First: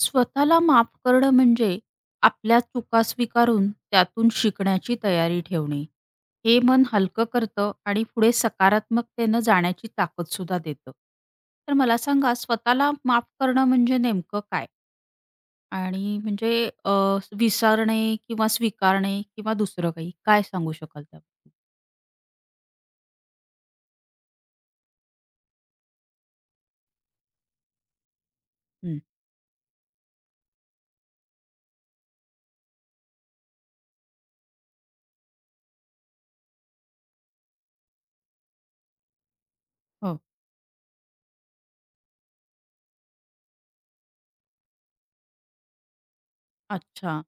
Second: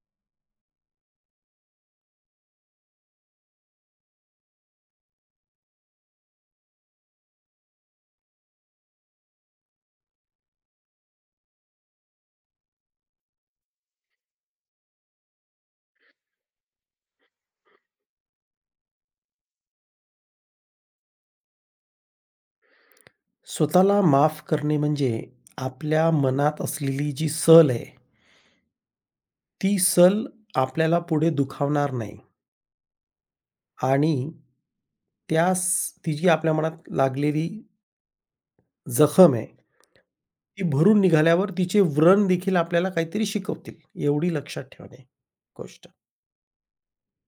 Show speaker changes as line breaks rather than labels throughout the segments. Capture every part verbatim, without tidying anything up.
स्वतःला माफ करणं म्हणजे आपल्या चुका स्वीकारून त्यातून शिकण्याची तयारी ठेवणे. हे मन हलकं करतं आणि पुढे सकारात्मकतेनं जाण्याची ताकद सुद्धा देतं. तर मला सांगा स्वतःला माफ करणं म्हणजे नेमकं काय? आणि म्हणजे अ, विसरणे किंवा स्वीकारणे किंवा दुसरं काही? काय सांगू शकाल त्याबद्दल?
स्वतःला माफ करणे म्हणजे आपल्या मनात असलेली जी सल आहे,
हं.
ती सल आपल्याला पुढे दुखावणार नाही आणि त्या स ती जी आपल्या मनात लागलेली जखम आहे,
हो.
ती भरून निघाल्यावर तिचे व्रण देखील आपल्याला काहीतरी शिकवतील, एवढी लक्षात ठेवणे गोष्ट.
अच्छा.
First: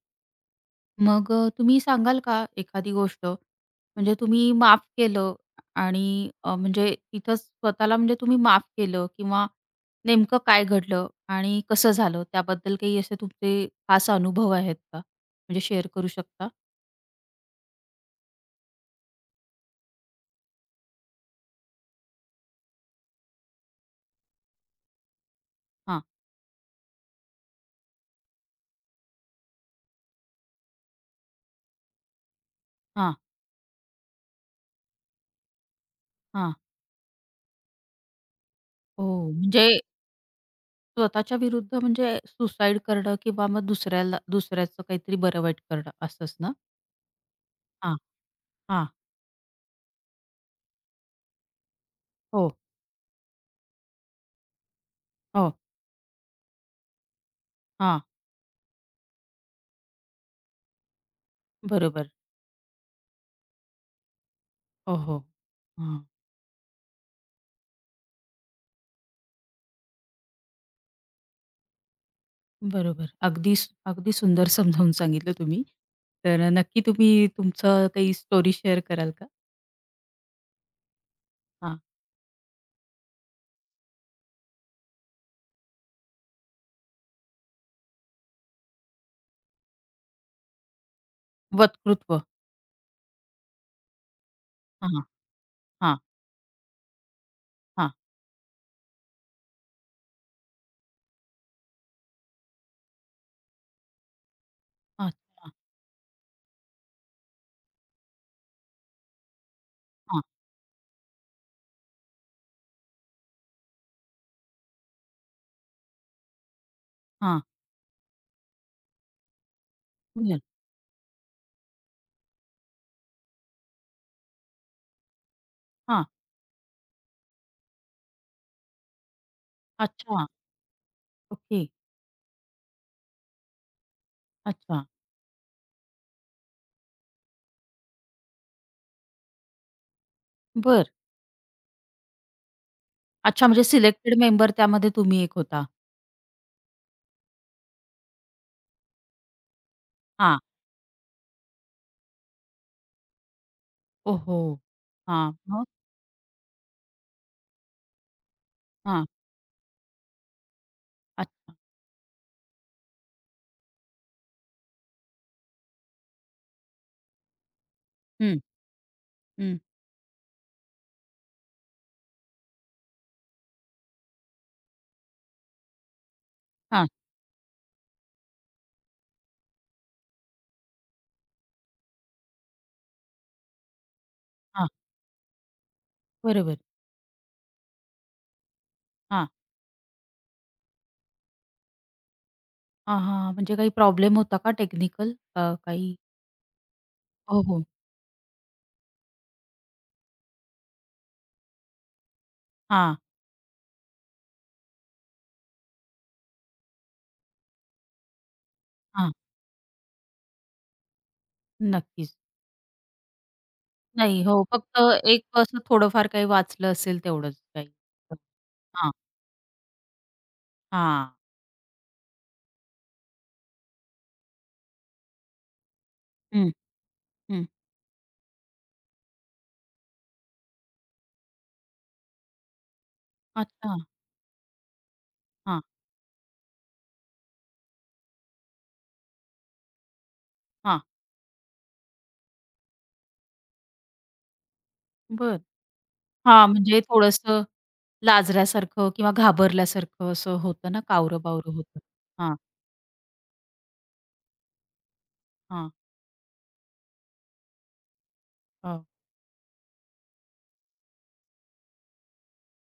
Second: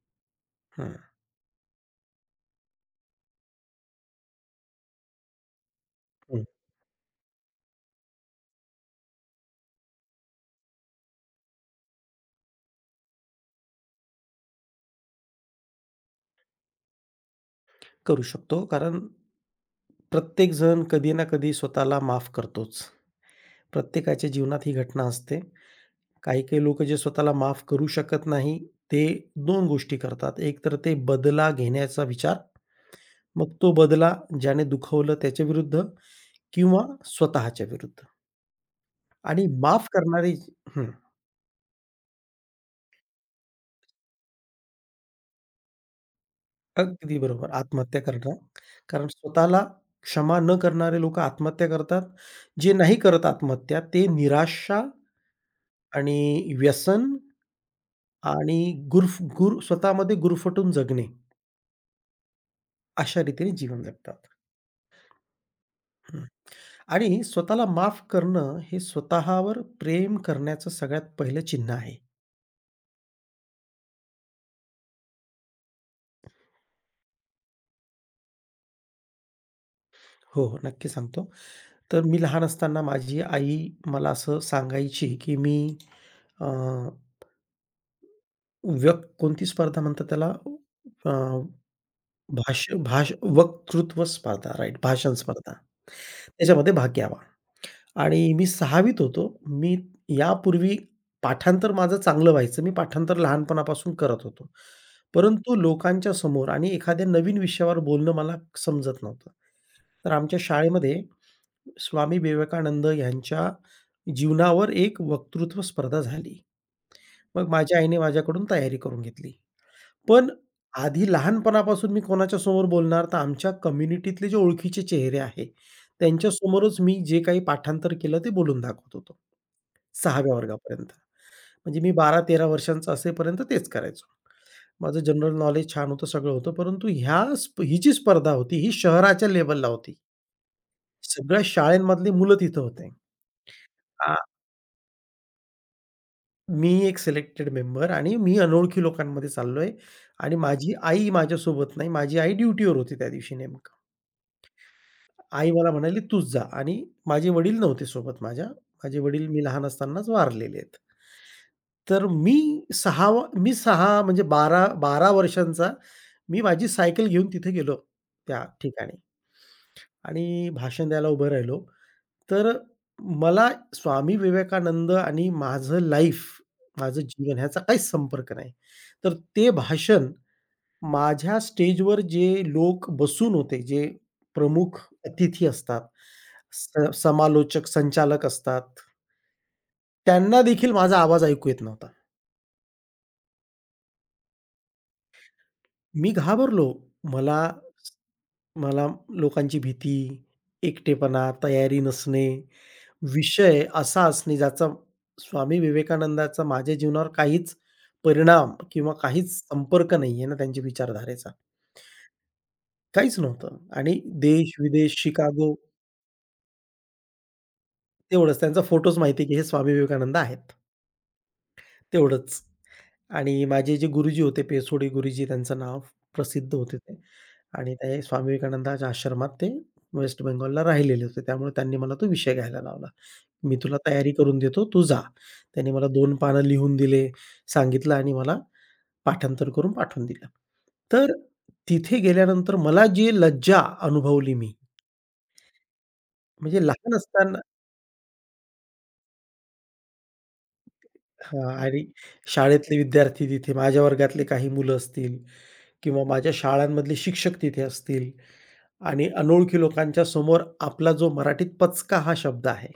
हं,
मग अ, तुम्ही सांगाल का एखादी गोष्ट? म्हणजे तुम्ही माफ केलं आणि
हं.
अ, म्हणजे तिथंच स्वतःला म्हणजे तुम्ही माफ केलं किंवा नेमकं काय घडलं आणि कसं झालं? त्याबद्दल काही असे तुमचे खास अनुभव आहेत का? म्हणजे शेअर करू शकता?
करू शकतो कारण प्रत्येकजण कधी ना कधी स्वतःला माफ करतोच. प्रत्येकाच्या जीवनात ही घटना असते.
हां,
काही-काही लोकं जे स्वतःला माफ करू शकत नाही, ते दोन गोष्टी करतात. एक तर ते बदला घेण्याचा विचार,
हां,
मग तो बदला ज्याने दुखवलं त्याच्याविरुद्ध
हां.
किंवा स्वतःच्या विरुद्ध.
हो,
आणि
म्हणजे
माफ करणारी हं,
स्वतःच्या विरुद्ध म्हणजे सुसाईड करणं किंवा मग दुसऱ्याला दुसऱ्याचं काहीतरी बरं वाईट करणं असंच ना?
अगदी बरोबर.
हां,
आत्महत्या करणं.
हां.
कारण स्वतःला क्षमा न करणारे लोकं आत्महत्या करतात.
हो,
जे नाही करत आत्महत्या ते निराशा
हो.
आणि व्यसन
हां,
आणि गुरफ गुर स्वतःमध्ये गुरफटून जगणे,
बरोबर.
अशा रीतीने जीवन जगतात.
हो, हो. हां.
आणि स्वतःला माफ करणं हे स्वतःवर प्रेम करण्याचं सगळ्यात पहिलं चिन्ह आहे.
बरोबर. अगदी सु अगदी सुंदर समजावून सांगितलं तुम्ही. तर अ, नक्की तुम्ही तुमचं काही स्टोरी शेअर कराल का?
हो, हो. नक्की सांगतो.
हां.
तर मी लहान असताना माझी आई मला असं सांगायची, की मी अ, व्यक कोणती स्पर्धा म्हणतात त्याला? अ,
वक्तृत्व.
भाष्य भाष वक्तृत्व स्पर्धा राइट
हां, हां.
भाषण स्पर्धा.
हां,
त्याच्यामध्ये भाग घ्यावा. आणि मी 6वीत होतो. मी यापूर्वी पाठांतर माझं चांगलं व्हायचं. मी पाठांतर लहानपणापासून करत होतो.
अच्छा.
परंतु लोकांच्या समोर आणि एखाद्या नवीन विषयावर बोलणं मला समजत नव्हतं. तर
हां,
आमच्या शाळेमध्ये स्वामी विवेकानंद यांच्या जीवनावर एक वक्तृत्व स्पर्धा झाली.
हां.
मग माझ्या आईने माझ्याकडून तयारी करून घेतली. पण
बरं.
आधी लहानपणापासून मी कोणाच्या समोर बोलणार? तर आमच्या कम्युनिटीतले जे ओळखीचे चेहरे आहे,
हां.
त्यांच्यासमोरच मी जे काही पाठांतर केलं ते बोलून दाखवत होतो.
अच्छा.
6व्या वर्गापर्यंत.
ओके.
म्हणजे मी बारा तेरा वर्षांचा असेपर्यंत तेच करायचो.
अच्छा.
माझं जनरल नॉलेज छान होतं, सगळं होतं. परंतु ह्या स्प ही जी स्पर्धा होती, ही शहराच्या लेव्हलला होती.
बरं.
सगळ्या शाळेमधली मुलं तिथं होते.
अच्छा म्हणजे
आ,
सिलेक्टेड मेंबर त्यामध्ये तुम्ही एक होता.
मी एक सिलेक्टेड मेंबर आणि मी अनोळखी लोकांमध्ये चाललोय आणि
हां.
माझी आई माझ्यासोबत नाही. माझी आई ड्युटीवर होती त्या दिवशी नेमकं.
ओहो! हां.
आई
मग?
मला म्हणाली, "तूच जा" आणि माझे वडील नव्हते सोबत माझ्या. माझे
हां.
वडील मी लहान असतानाच वारलेले आहेत.
अच्छा.
तर मी सहा वा मी सहा म्हणजे बारा बारा वर्षांचा मी माझी सायकल घेऊन तिथे गेलो
हं,
त्या ठिकाणी
हं.
आणि भाषण द्यायला उभं राहिलो. तर मला स्वामी विवेकानंद आणि माझं लाईफ,
हां,
माझं जीवन ह्याचा काहीच संपर्क नाही. तर ते भाषण माझ्या स्टेजवर जे लोक बसून होते, जे
हां.
प्रमुख अतिथी असतात,
बरोबर.
स समालोचक, संचालक असतात,
हां.
त्यांना देखील माझा आवाज ऐकू येत नव्हता.
हां, हां. म्हणजे काही प्रॉब्लेम होता का टेक्निकल? काही?
मी घाबरलो. मला
हो, हो.
मला लोकांची भीती, एकटेपणा, तयारी नसणे,
हां,
विषय असा असणे ज्याचा स्वामी विवेकानंदाचा माझ्या जीवनावर काहीच परिणाम किंवा
हां.
काहीच संपर्क नाहीये ना त्यांच्या विचारधारेचा.
नक्कीच.
काहीच नव्हतं आणि
नाही. हो, फक्त
देश-विदेश,
एक
शिकागो
असं थोडंफार काही वाचलं असेल तेवढंच काही.
तेवढंच त्यांचा
हां,
फोटोच माहिती आहे, की हे स्वामी विवेकानंद आहेत.
हां.
तेवढंच. आणि माझे जे गुरुजी होते पेसोडी गुरुजी त्यांचं नाव
हं,
प्रसिद्ध होते ते.
हं.
आणि ते स्वामी विवेकानंदाच्या आश्रमात ते वेस्ट बेंगॉलला राहिलेले होते. त्यामुळे त्यांनी मला तो विषय घ्यायला लावला. "मी तुला
अच्छा.
तयारी करून देतो, तू जा."
हां,
त्यांनी मला दोन पानं लिहून दिले, सांगितलं आणि मला पाठांतर करून पाठवून दिलं.
हां.
तर तिथे गेल्यानंतर मला जी लज्जा अनुभवली मी,
बरं. हां,
म्हणजे
म्हणजे
लहान असताना
थोडंसं लाजऱ्यासारखं किंवा घाबरल्यासारखं असं होतं ना,
हां
कावरं-बावरं होतं.
आणि
हां,
शाळेतले विद्यार्थी तिथे, माझ्या वर्गातले काही मुलं असतील
हां,
किंवा माझ्या शाळांमधले शिक्षक तिथे असतील
हो.
आणि अनोळखी लोकांच्या समोर आपला जो मराठीत पचका हा शब्द आहे,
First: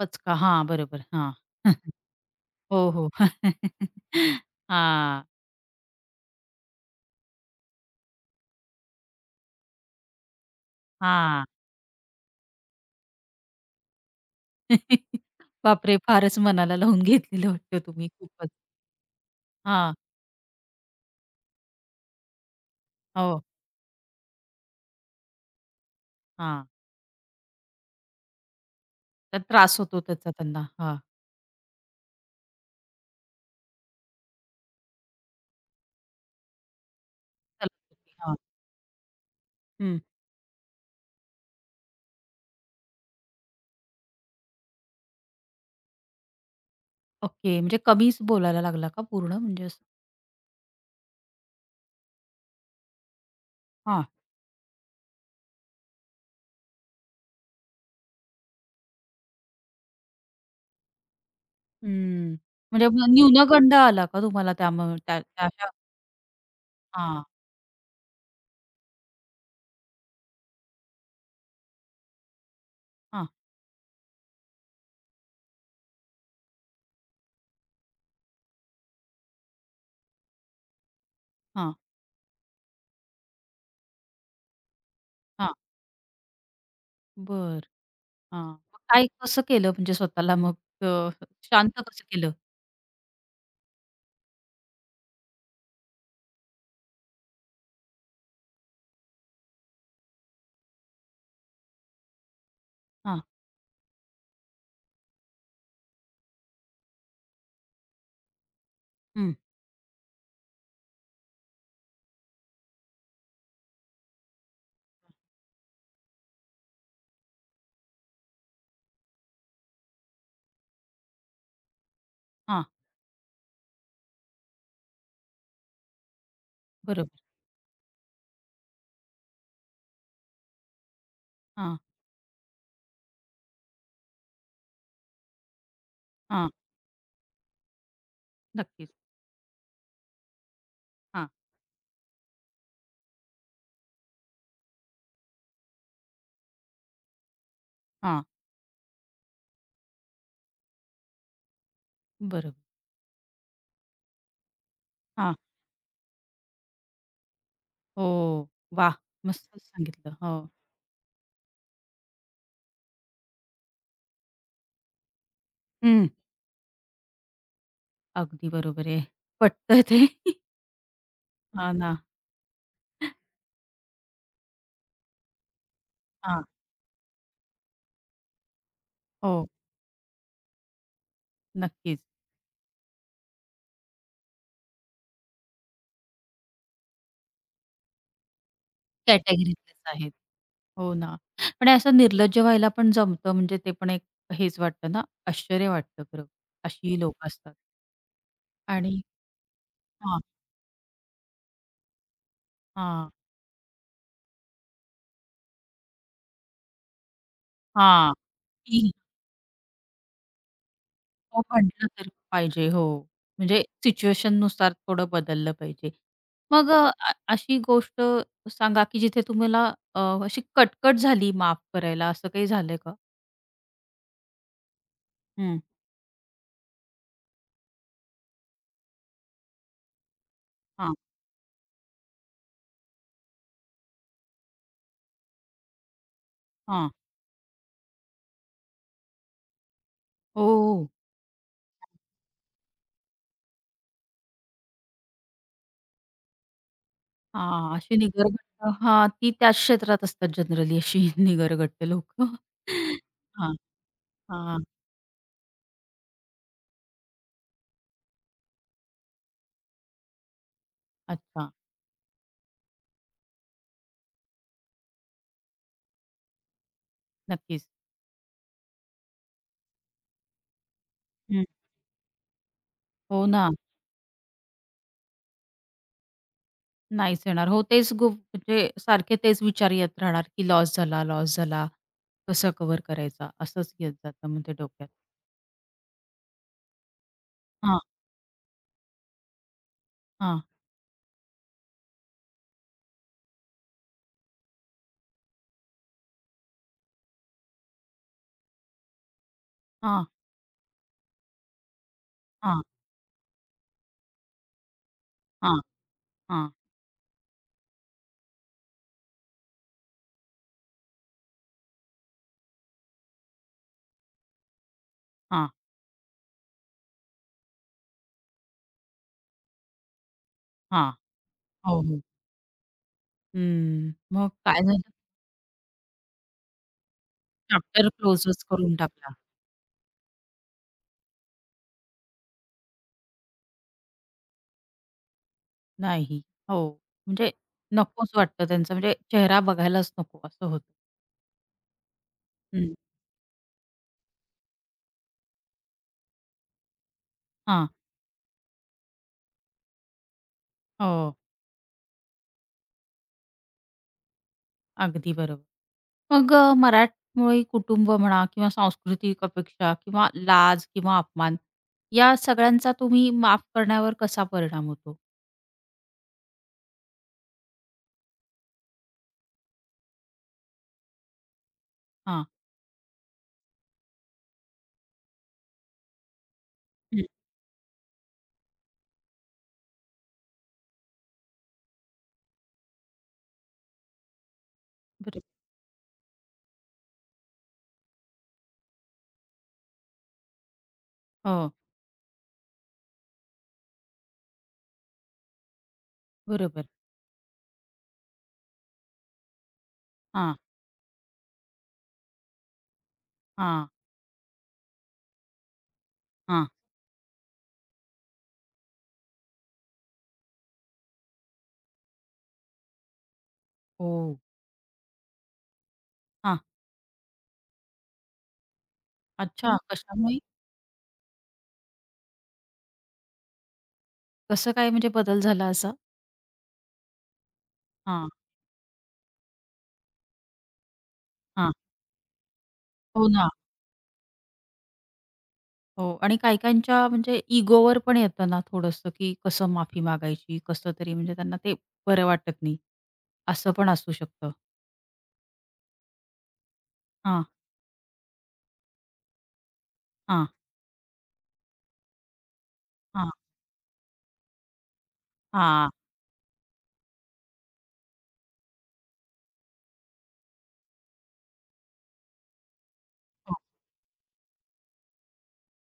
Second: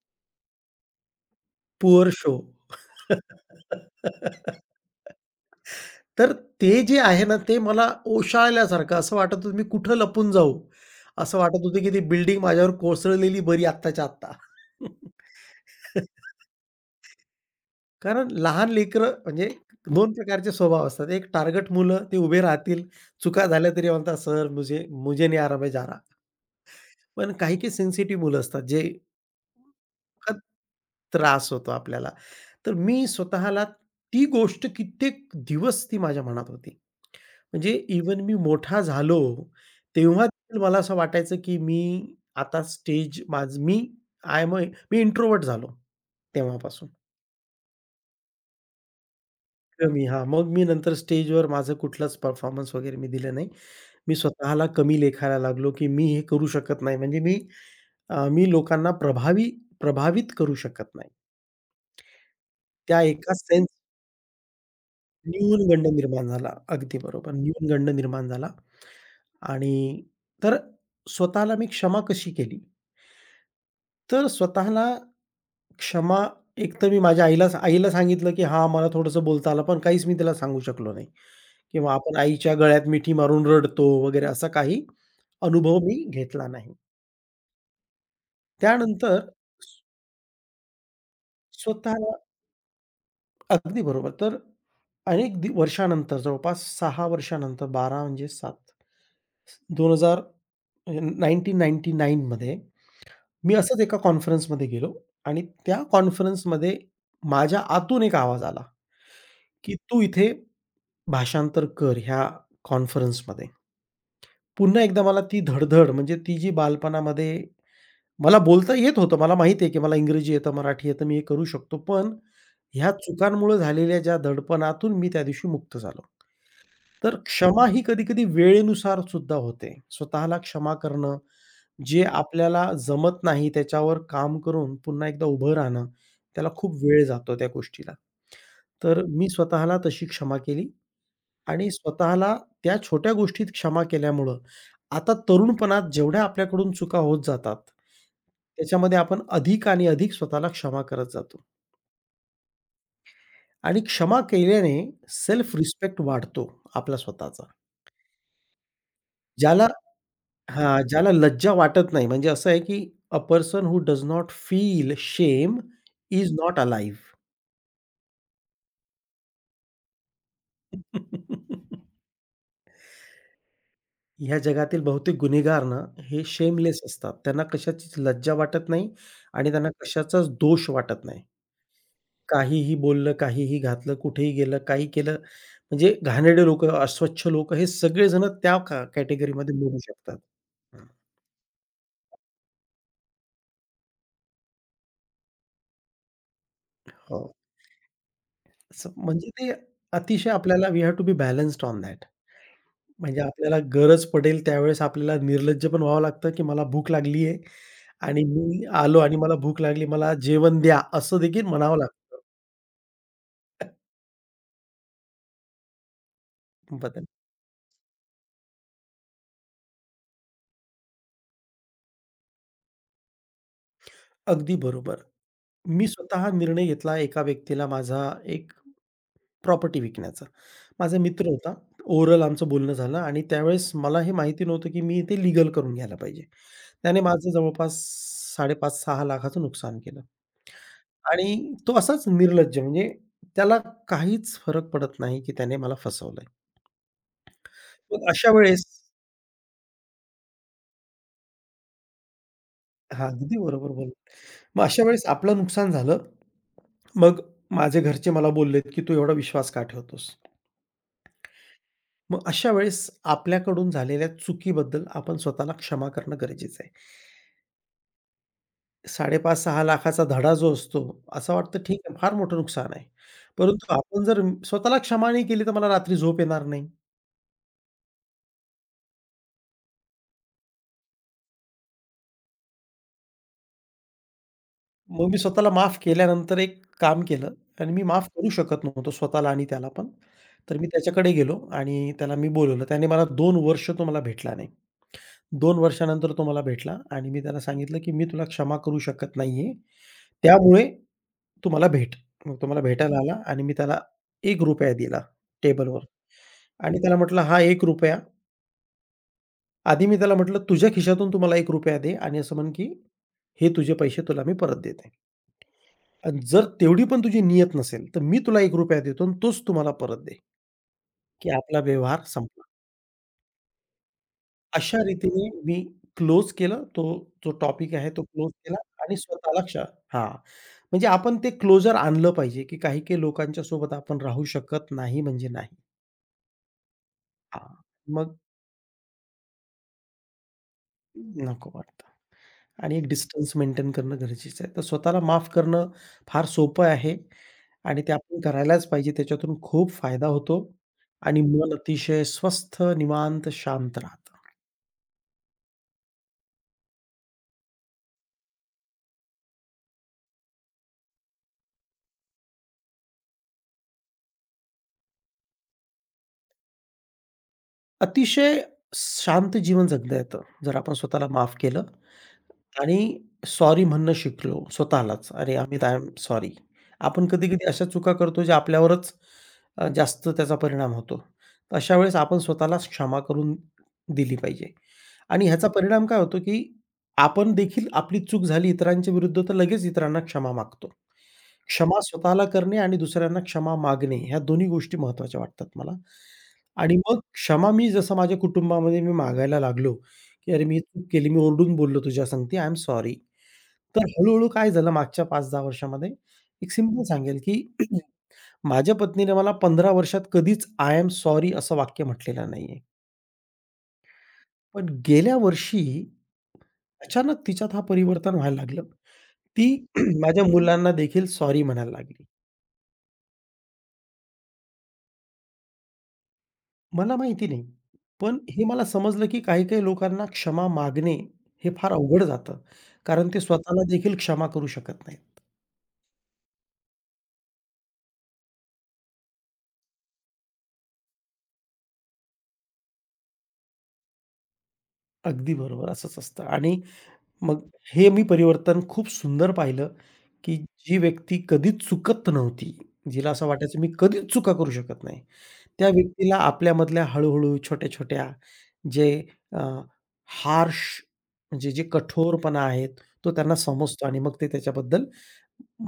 पचका. हां, बरोबर. हां.
Poor show.
हो, हो. हां,
तर ते जे आहे ना, ते मला ओशाळल्यासारखं असं वाटत होतं मी कुठं लपून जाऊ? असं
हां.
वाटत होतं की ती बिल्डिंग माझ्यावर कोसळलेली बरी आत्ताच्या आत्ता.
बापरे! फारच मनाला लावून घेतलेलं वाटतं तुम्ही
कारण
खूपच.
लहान लेकरं म्हणजे
हां,
दोन प्रकारचे स्वभाव असतात. एक टार्गेट मुलं, ती उभे राहतील.
हो.
चुका झाल्या तरी म्हणतात, "सर मुझे मुझे नहीं आ रहा, जा रहा."
हां.
पण काही-काही सेन्सिटिव्ह मुलं असतात, जे
तर त्रास होतो त्याचा
खत
त्यांना. हां.
त्रास होतो आपल्याला. तर मी स्वतःला ती गोष्ट कित्येक दिवस ती माझ्या मनात होती. म्हणजे इव्हन मी
चला.
मोठा झालो,
हं.
तेव्हा देखील मला असं वाटायचं, की मी आता स्टेज माझ मी आय एम मी इंट्रोव्हर्ट झालो तेव्हापासून.
ओके. म्हणजे कमीच बोलायला लागला का पूर्ण म्हणजे असं?
कमी. हां, मग मी नंतर स्टेजवर माझं कुठलाच परफॉर्मन्स वगैरे मी दिला नाही.
हां.
मी स्वतःला कमी लेखायला लागलो, की मी हे करू शकत नाही. म्हणजे मी अ, मी लोकांना प्रभावी प्रभावित करू शकत नाही.
हं. म्हणजे
त्या
मग
एका सेन्स
न्यूनगंड आला का तुम्हाला त्यामुळे त्या त्या अशा
न्यूनगंड निर्माण झाला. अगदी
हां,
बरोबर. न्यूनगंड निर्माण झाला आणि तर स्वतःला मी क्षमा कशी केली?
हां,
तर स्वतःला क्षमा एकतर मी माझ्या आईला आईला सांगितलं, की "हां, मला थोडंसं बोलता आलं." पण काहीच मी त्याला सांगू शकलो नाही
हां,
किंवा आपण आईच्या गळ्यात मिठी मारून रडतो वगैरे असा काही
हां.
अनुभव मी घेतला नाही.
बरं. हां. मग काय
त्यानंतर
कसं केलं म्हणजे स्वतःला मग अ,
स्व
शांत कसं
स्वतःला
केलं?
अगदी बरोबर. तर अनेक दि वर्षानंतर जवळपास सहा वर्षानंतर बारा म्हणजे सात दोन हजार अ, एकोणीसशे नव्व्याण्णव मध्ये
हां.
मी असंच एका कॉन्फरन्समध्ये गेलो आणि त्या कॉन्फरन्समध्ये माझ्या आतून एक आवाज आला,
हं.
की "तू इथे भाषांतर कर ह्या कॉन्फरन्समध्ये. पुन्हा एकदा मला ती धड म्हणजे ती जी बालपणामध्ये मला बोलता येत होतं. मला माहीत आहे, की मला इंग्रजी येतं, मराठी येतं, मी हे करू शकतो. पण
हां.
ह्या चुकांमुळे झालेल्या ज्या दडपणातून मी त्या दिवशी मुक्त झालो. तर
बरोबर.
क्षमा ही कधी-कधी वेळेनुसार सुद्धा होते. स्वतःला क्षमा करणं,
हां,
जे आपल्याला जमत नाही त्याच्यावर काम करून पुन्हा एकदा उभं राहणं, त्याला
हां.
खूप वेळ जातो त्या गोष्टीला.
नक्कीच.
तर मी स्वतःला तशी क्षमा केली
हां,
आणि स्वतःला त्या छोट्या गोष्टीत क्षमा केल्यामुळं, आता तरुणपणात जेवढ्या आपल्याकडून चुका होत जातात,
हां.
त्याच्यामध्ये आपण अधिक आणि अधिक स्वतःला क्षमा करत जातो.
बरोबर.
आणि क्षमा केल्याने
हां.
सेल्फ रिस्पेक्ट वाढतो आपला स्वतःचा.
हो. वाह! मस्तच
ज्याला
सांगितलं. हो.
हां, ज्याला लज्जा वाटत नाही म्हणजे असं आहे, की a person who does not feel shame
हं.
Is not alive.
अगदी बरोबर आहे. पटतंय ते. हां ना.
ह्या जगातील बहुतेक गुन्हेगार ना, हे
हां.
शेमलेस असतात. त्यांना कशाचीच लज्जा वाटत नाही
हो.
आणि त्यांना कशाचाच दोष वाटत नाही.
नक्कीच.
काहीही बोललं, काहीही घातलं, कुठेही गेलं, काही केलं, म्हणजे घाणेरडे लोकं, अस्वच्छ लोकं हे सगळेजण त्या का कॅटेगरीमध्ये मोडू
कॅटेगरीतलेच आहेत.
शकतात.
हो ना. पण असं निर्लज्ज व्हायला पण जमतं म्हणजे ते पण एक हेच वाटतं ना, आश्चर्य वाटतं खरं. अशीही
हो.
लोकं असतात
असं
आणि
म्हणजे ते
हां,
अतिशय आपल्याला we have to be balanced on that.
हां,
म्हणजे आपल्याला गरज पडेल त्यावेळेस आपल्याला निर्लज्ज पण व्हावं लागतं, की मला भूक लागली आहे
हां.
आणि मी
की
आलो आणि मला भूक लागली, मला जेवण द्या, असं
हो
देखील म्हणावं
म्हटलं तर
लागतं
पाहिजे. हो. म्हणजे सिच्युएशननुसार थोडं बदललं पाहिजे. मग अ,
बदल.
अ, अशी गोष्ट सांगा की जिथे तुम्हाला अ, अशी कटकट झाली माफ करायला असं काही झालंय का?
अगदी बरोबर.
हं.
मी स्वतः निर्णय घेतला एका व्यक्तीला माझा एक प्रॉपर्टी विकण्याचा.
हां,
माझा मित्र होता. ओरल आमचं बोलणं झालं आणि त्यावेळेस मला हे माहिती नव्हतं, की मी ते लीगल करून घ्यायला पाहिजे.
हां.
त्याने माझं जवळपास साडेपाच-सहा लाखाचं नुकसान केलं
हो.
आणि तो असाच निर्लज्ज म्हणजे त्याला काहीच फरक पडत नाही, की त्याने मला फसवलंय.
हां, अशी
मग अशा वेळेस
निगरगट्ट हां, ती त्याच क्षेत्रात असतात जनरली अशी निगरगट्ट लोकं.
हां, अगदी
हां,
बरोबर बोलला.
हां.
मग अशा वेळेस आपलं नुकसान झालं. मग माझे घरचे मला बोललेत, की "तू एवढा विश्वास का ठेवतोस?"
अच्छा,
मग अशा वेळेस आपल्याकडून झालेल्या चुकीबद्दल आपण स्वतःला क्षमा करणं गरजेचं आहे.
नक्कीच.
₹5,पाच सहा लाखाचा धडा जो असतो, असं
हं.
वाटतं ठीक आहे, फार मोठं नुकसान आहे.
हो ना,
परंतु आपण जर स्वतःला क्षमा नाही केली, तर मला रात्री झोप येणार नाही.
नाहीच येणार. हो, तेच गुप म्हणजे सारखे तेच विचार येत राहणार, की लॉस झाला, लॉस झाला. कसा कव्हर करायचा? असंच येत जातं मग ते डोक्यात.
मग मी स्वतःला माफ केल्यानंतर एक काम केलं आणि
हां,
मी माफ करू शकत नव्हतो स्वतःला आणि त्याला पण.
हां,
तर मी त्याच्याकडे गेलो आणि त्याला मी बोलावलं. त्याने मला दोन वर्ष तो मला भेटला नाही. दोन वर्षानंतर तो मला भेटला आणि मी त्याला सांगितलं, की "मी तुला क्षमा करू शकत नाहीये.
हां,
त्यामुळे" "तू मला भेट." मग तो मला
हां,
भेटायला आला आणि मी त्याला एक रुपया दिला
हां,
टेबलवर
हां,
आणि त्याला म्हटलं, "हा ₹एक रुपया." आधी मी त्याला म्हटलं, "तुझ्या खिशातून तू मला ₹एक रुपया दे आणि असं म्हण, की हे तुझे पैसे तुला मी परत देते."
हां,
आणि जर तेवढी पण तुझी नियत नसेल, तर मी तुला ₹एक रुपया देतो आणि तोच तू परत दे,
हां.
की आपला
हो, हो.
व्यवहार संपला.
हं. मग काय
अशा
झालं?
रीतीने मी क्लोज केलं. तो जो टॉपिक
चॅप्टर
आहे तो क्लोज
क्लोजच
केला
करून
आणि
टाकला.
स्वतःला क्ष हां, म्हणजे आपण ते क्लोजर आणलं पाहिजे, की काही-काही लोकांच्या सोबत आपण राहू शकत नाही म्हणजे नाही.
नाही. हो. म्हणजे
हां,
नकोच
मग
वाटतं त्यांचा म्हणजे चेहरा बघायलाच नको असं होतं.
नको वाटतं
हं.
आणि एक डिस्टन्स मेंटेन करणं गरजेचं आहे. तर स्वतःला माफ करणं फार सोपं आहे
हां.
आणि ते आपण करायलाच पाहिजे. त्याच्यातून खूप फायदा होतो
हो.
आणि मन अतिशय स्वस्थ, निवांत, शांत राहतं.
अगदी बरोबर. मग अ, मराठमोळी कुटुंब म्हणा किंवा सांस्कृतिक अपेक्षा किंवा लाज किंवा अपमान या सगळ्यांचा तुम्ही माफ करण्यावर कसा परिणाम होतो?
अतिशय शांत जीवन जगता येतं, जर आपण स्वतःला माफ केलं
हां.
आणि सॉरी म्हणणं शिकलो स्वतःलाच. "अरे, अमित, आय एम सॉरी."
हं.
आपण कधी-कधी अशा चुका करतो ज्या आपल्यावरच अ, जास्त त्याचा परिणाम होतो. तर अशा वेळेस आपण स्वतःलाच क्षमा करून दिली पाहिजे. आणि
बरोबर.
ह्याचा परिणाम काय होतो, की आपण देखील आपली चूक झाली इतरांच्या विरुद्ध तर लगेच इतरांना क्षमा मागतो.
हो.
क्षमा स्वतःला करणे आणि दुसऱ्यांना क्षमा मागणे ह्या दोन्ही गोष्टी महत्त्वाच्या वाटतात मला.
बरोबर.
आणि मग क्षमा मी जसं माझ्या कुटुंबामध्ये मी मागायला लागलो की
हां,
"अरे, मी चूक केली. मी ओरडून बोललो तुझ्या संगती. I am sorry."
हां,
तर हळू-हळू काय झालं मागच्या पाच दहा वर्षामध्ये,
हां.
एक सिंपल सांगेल की माझ्या पत्नीने मला पंधरा वर्षात कधीच "आय एम सॉरी" असं वाक्य म्हटलेलं नाहीये.
हो.
पण गेल्या वर्षी
हां.
अचानक तिच्यात हा परिवर्तन व्हायला लागलं. ती
अच्छा. कशामुळे?
माझ्या मुलांना देखील सॉरी म्हणायला लागली.
कसं काय म्हणजे बदल झाला असा?
मला माहिती नाही.
हां,
पण हे मला समजलं की काही-काही लोकांना क्षमा मागणे हे
हां.
फार अवघड जातं.
हो
कारण ते
ना.
स्वतःला देखील क्षमा करू शकत नाहीत.
हो आणि काही-काहींच्या म्हणजे इगोवर पण येतं ना थोडंसं, की कसं माफी मागायची, कसं तरी म्हणजे त्यांना ते बरं वाटत नाही. असं पण असू शकतं.
अगदी बरोबर असंच असतं आणि
हां,
मग हे मी परिवर्तन खूप सुंदर पाहिलं,
हां,
की जी व्यक्ती कधीच चुकत नव्हती, जिला
हां,
असं वाटायचं मी कधीच चुका करू शकत नाही. त्या
हां.
व्यक्तीला आपल्यामधल्या हळू-हळू, छोट्या-छोट्या जे अ, हार्श म्हणजे जे कठोरपणा आहे, तो त्यांना
हो,
समजतो आणि मग ते त्याच्याबद्दल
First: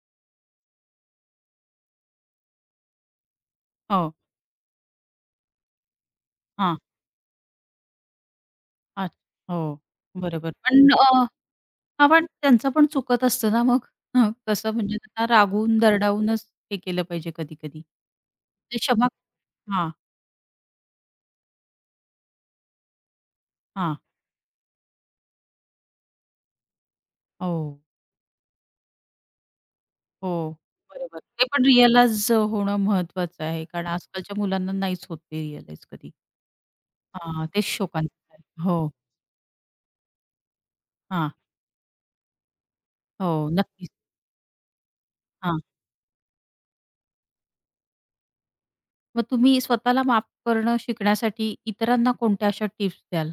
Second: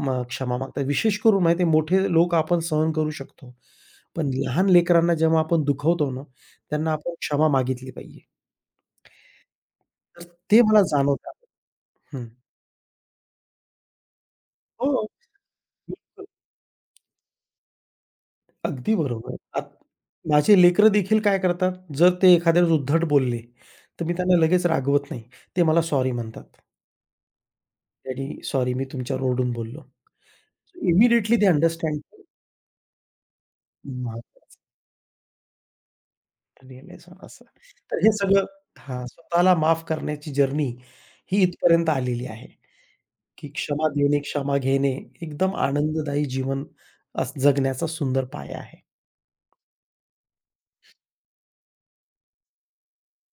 म क्षमा मागतात. विशेष करून माहिती आहे मोठे लोक आपण सहन करू शकतो.
हो,
पण लहान लेकरांना जेव्हा आपण दुखवतो ना,
हां,
त्यांना आपण क्षमा मागितली पाहिजे.
अच्छा. हो,
तर
बरोबर.
ते मला
पण अ,
जाणवतं.
हां, पण
हं.
त्यांचं पण चुकत असतं ना मग. हं, कसं म्हणजे त्यांना रागवून,
हो.
दरडावूनच हे केलं पाहिजे कधी-कधी. ते
अगदी
क्षमा
बरोबर. आत
हां,
माझी लेकरं देखील काय करतात, जर ते एखाद्या वेळेस उद्धट बोलले,
हां.
तर मी त्यांना लगेच रागवत नाही. ते मला सॉरी म्हणतात.
हो,
"डॅडी सॉरी मी तुमच्यावर ओरडून बोललो."
हो, बरोबर.
इमिडिएटली
ते
दे
पण
अंडरस्टँड
रिअलाइज होणं महत्वाचं आहे, कारण आजकालच्या
महत्वाचं
मुलांना नाहीच होत ते रिअलाइज कधी.
रिअलाईज होणं असं.
हां, तेच
तर हे
शोकांतिका आहे.
सगळं
हो,
हां, स्वतःला माफ करण्याची जर्नी
हां,
ही इथपर्यंत आलेली आहे, की
हो,
क्षमा
नक्कीच.
देणे, क्षमा घेणे एकदम
हां,
आनंददायी जीवन अस जगण्याचा सुंदर पाया आहे.
मग तुम्ही स्वतःला माफ करणं शिकण्यासाठी इतरांना कोणत्या अशा टिप्स द्याल?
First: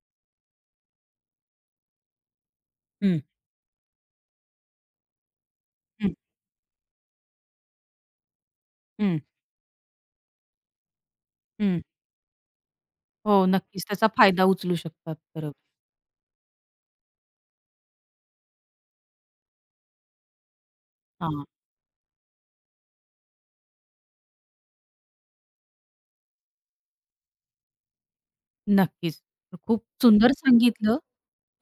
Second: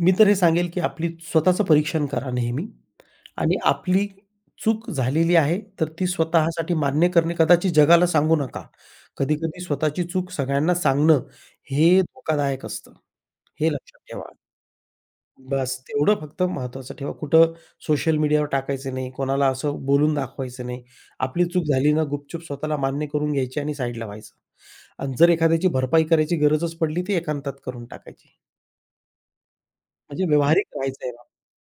मी तर हे सांगेल, की आपली स्वतःचं परीक्षण करा नेहमी
हं,
आणि आपली चूक झालेली आहे, तर ती
हं,
स्वतःसाठी मान्य करणे कदाचित जगाला सांगू नका.
हं,
कधी-कधी स्वतःची चूक सगळ्यांना सांगणं
हं.
हे धोकादायक असतं.
हो,
हे
नक्कीच
लक्षात
त्याचा
ठेवा.
फायदा उचलू शकतात. बरोबर.
बस तेवढं फक्त महत्त्वाचं ठेवा. कुठं सोशल मीडियावर टाकायचं नाही, कोणाला असं बोलून दाखवायचं नाही. आपली
हां.
चूक झाली ना, गुपचूप स्वतःला मान्य करून घ्यायची आणि साईडला व्हायचं. आणि जर एखाद्याची भरपाई करायची गरजच पडली, ती एकांतात करून टाकायची.
नक्कीच. तर खूप
म्हणजे
सुंदर
व्यावहारिक
सांगितलं.
राहायचं आहे.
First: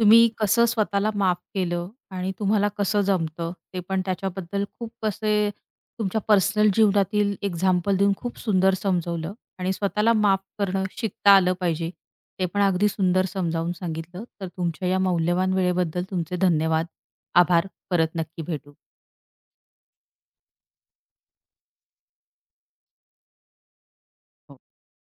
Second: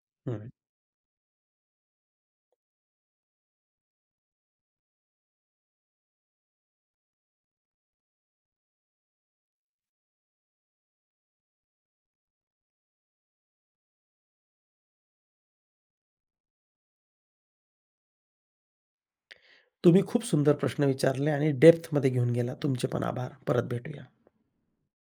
तुम्ही कसं स्वतःला माफ केलं आणि तुम्हाला कसं जमतं ते पण त्याच्याबद्दल खूप असे तुमच्या पर्सनल जीवनातील एक्झाम्पल देऊन खूप सुंदर समजवलं आणि स्वतःला माफ करणं शिकता आलं पाहिजे. ते पण अगदी सुंदर समजावून सांगितलं. तर तुमच्या या मौल्यवान वेळेबद्दल तुमचे धन्यवाद. आभार. परत नक्की भेटू.
तुम्ही खूप सुंदर प्रश्न विचारले आणि डेप्थमध्ये घेऊन गेला. तुमचे पण आभार. परत भेटूया.
हो.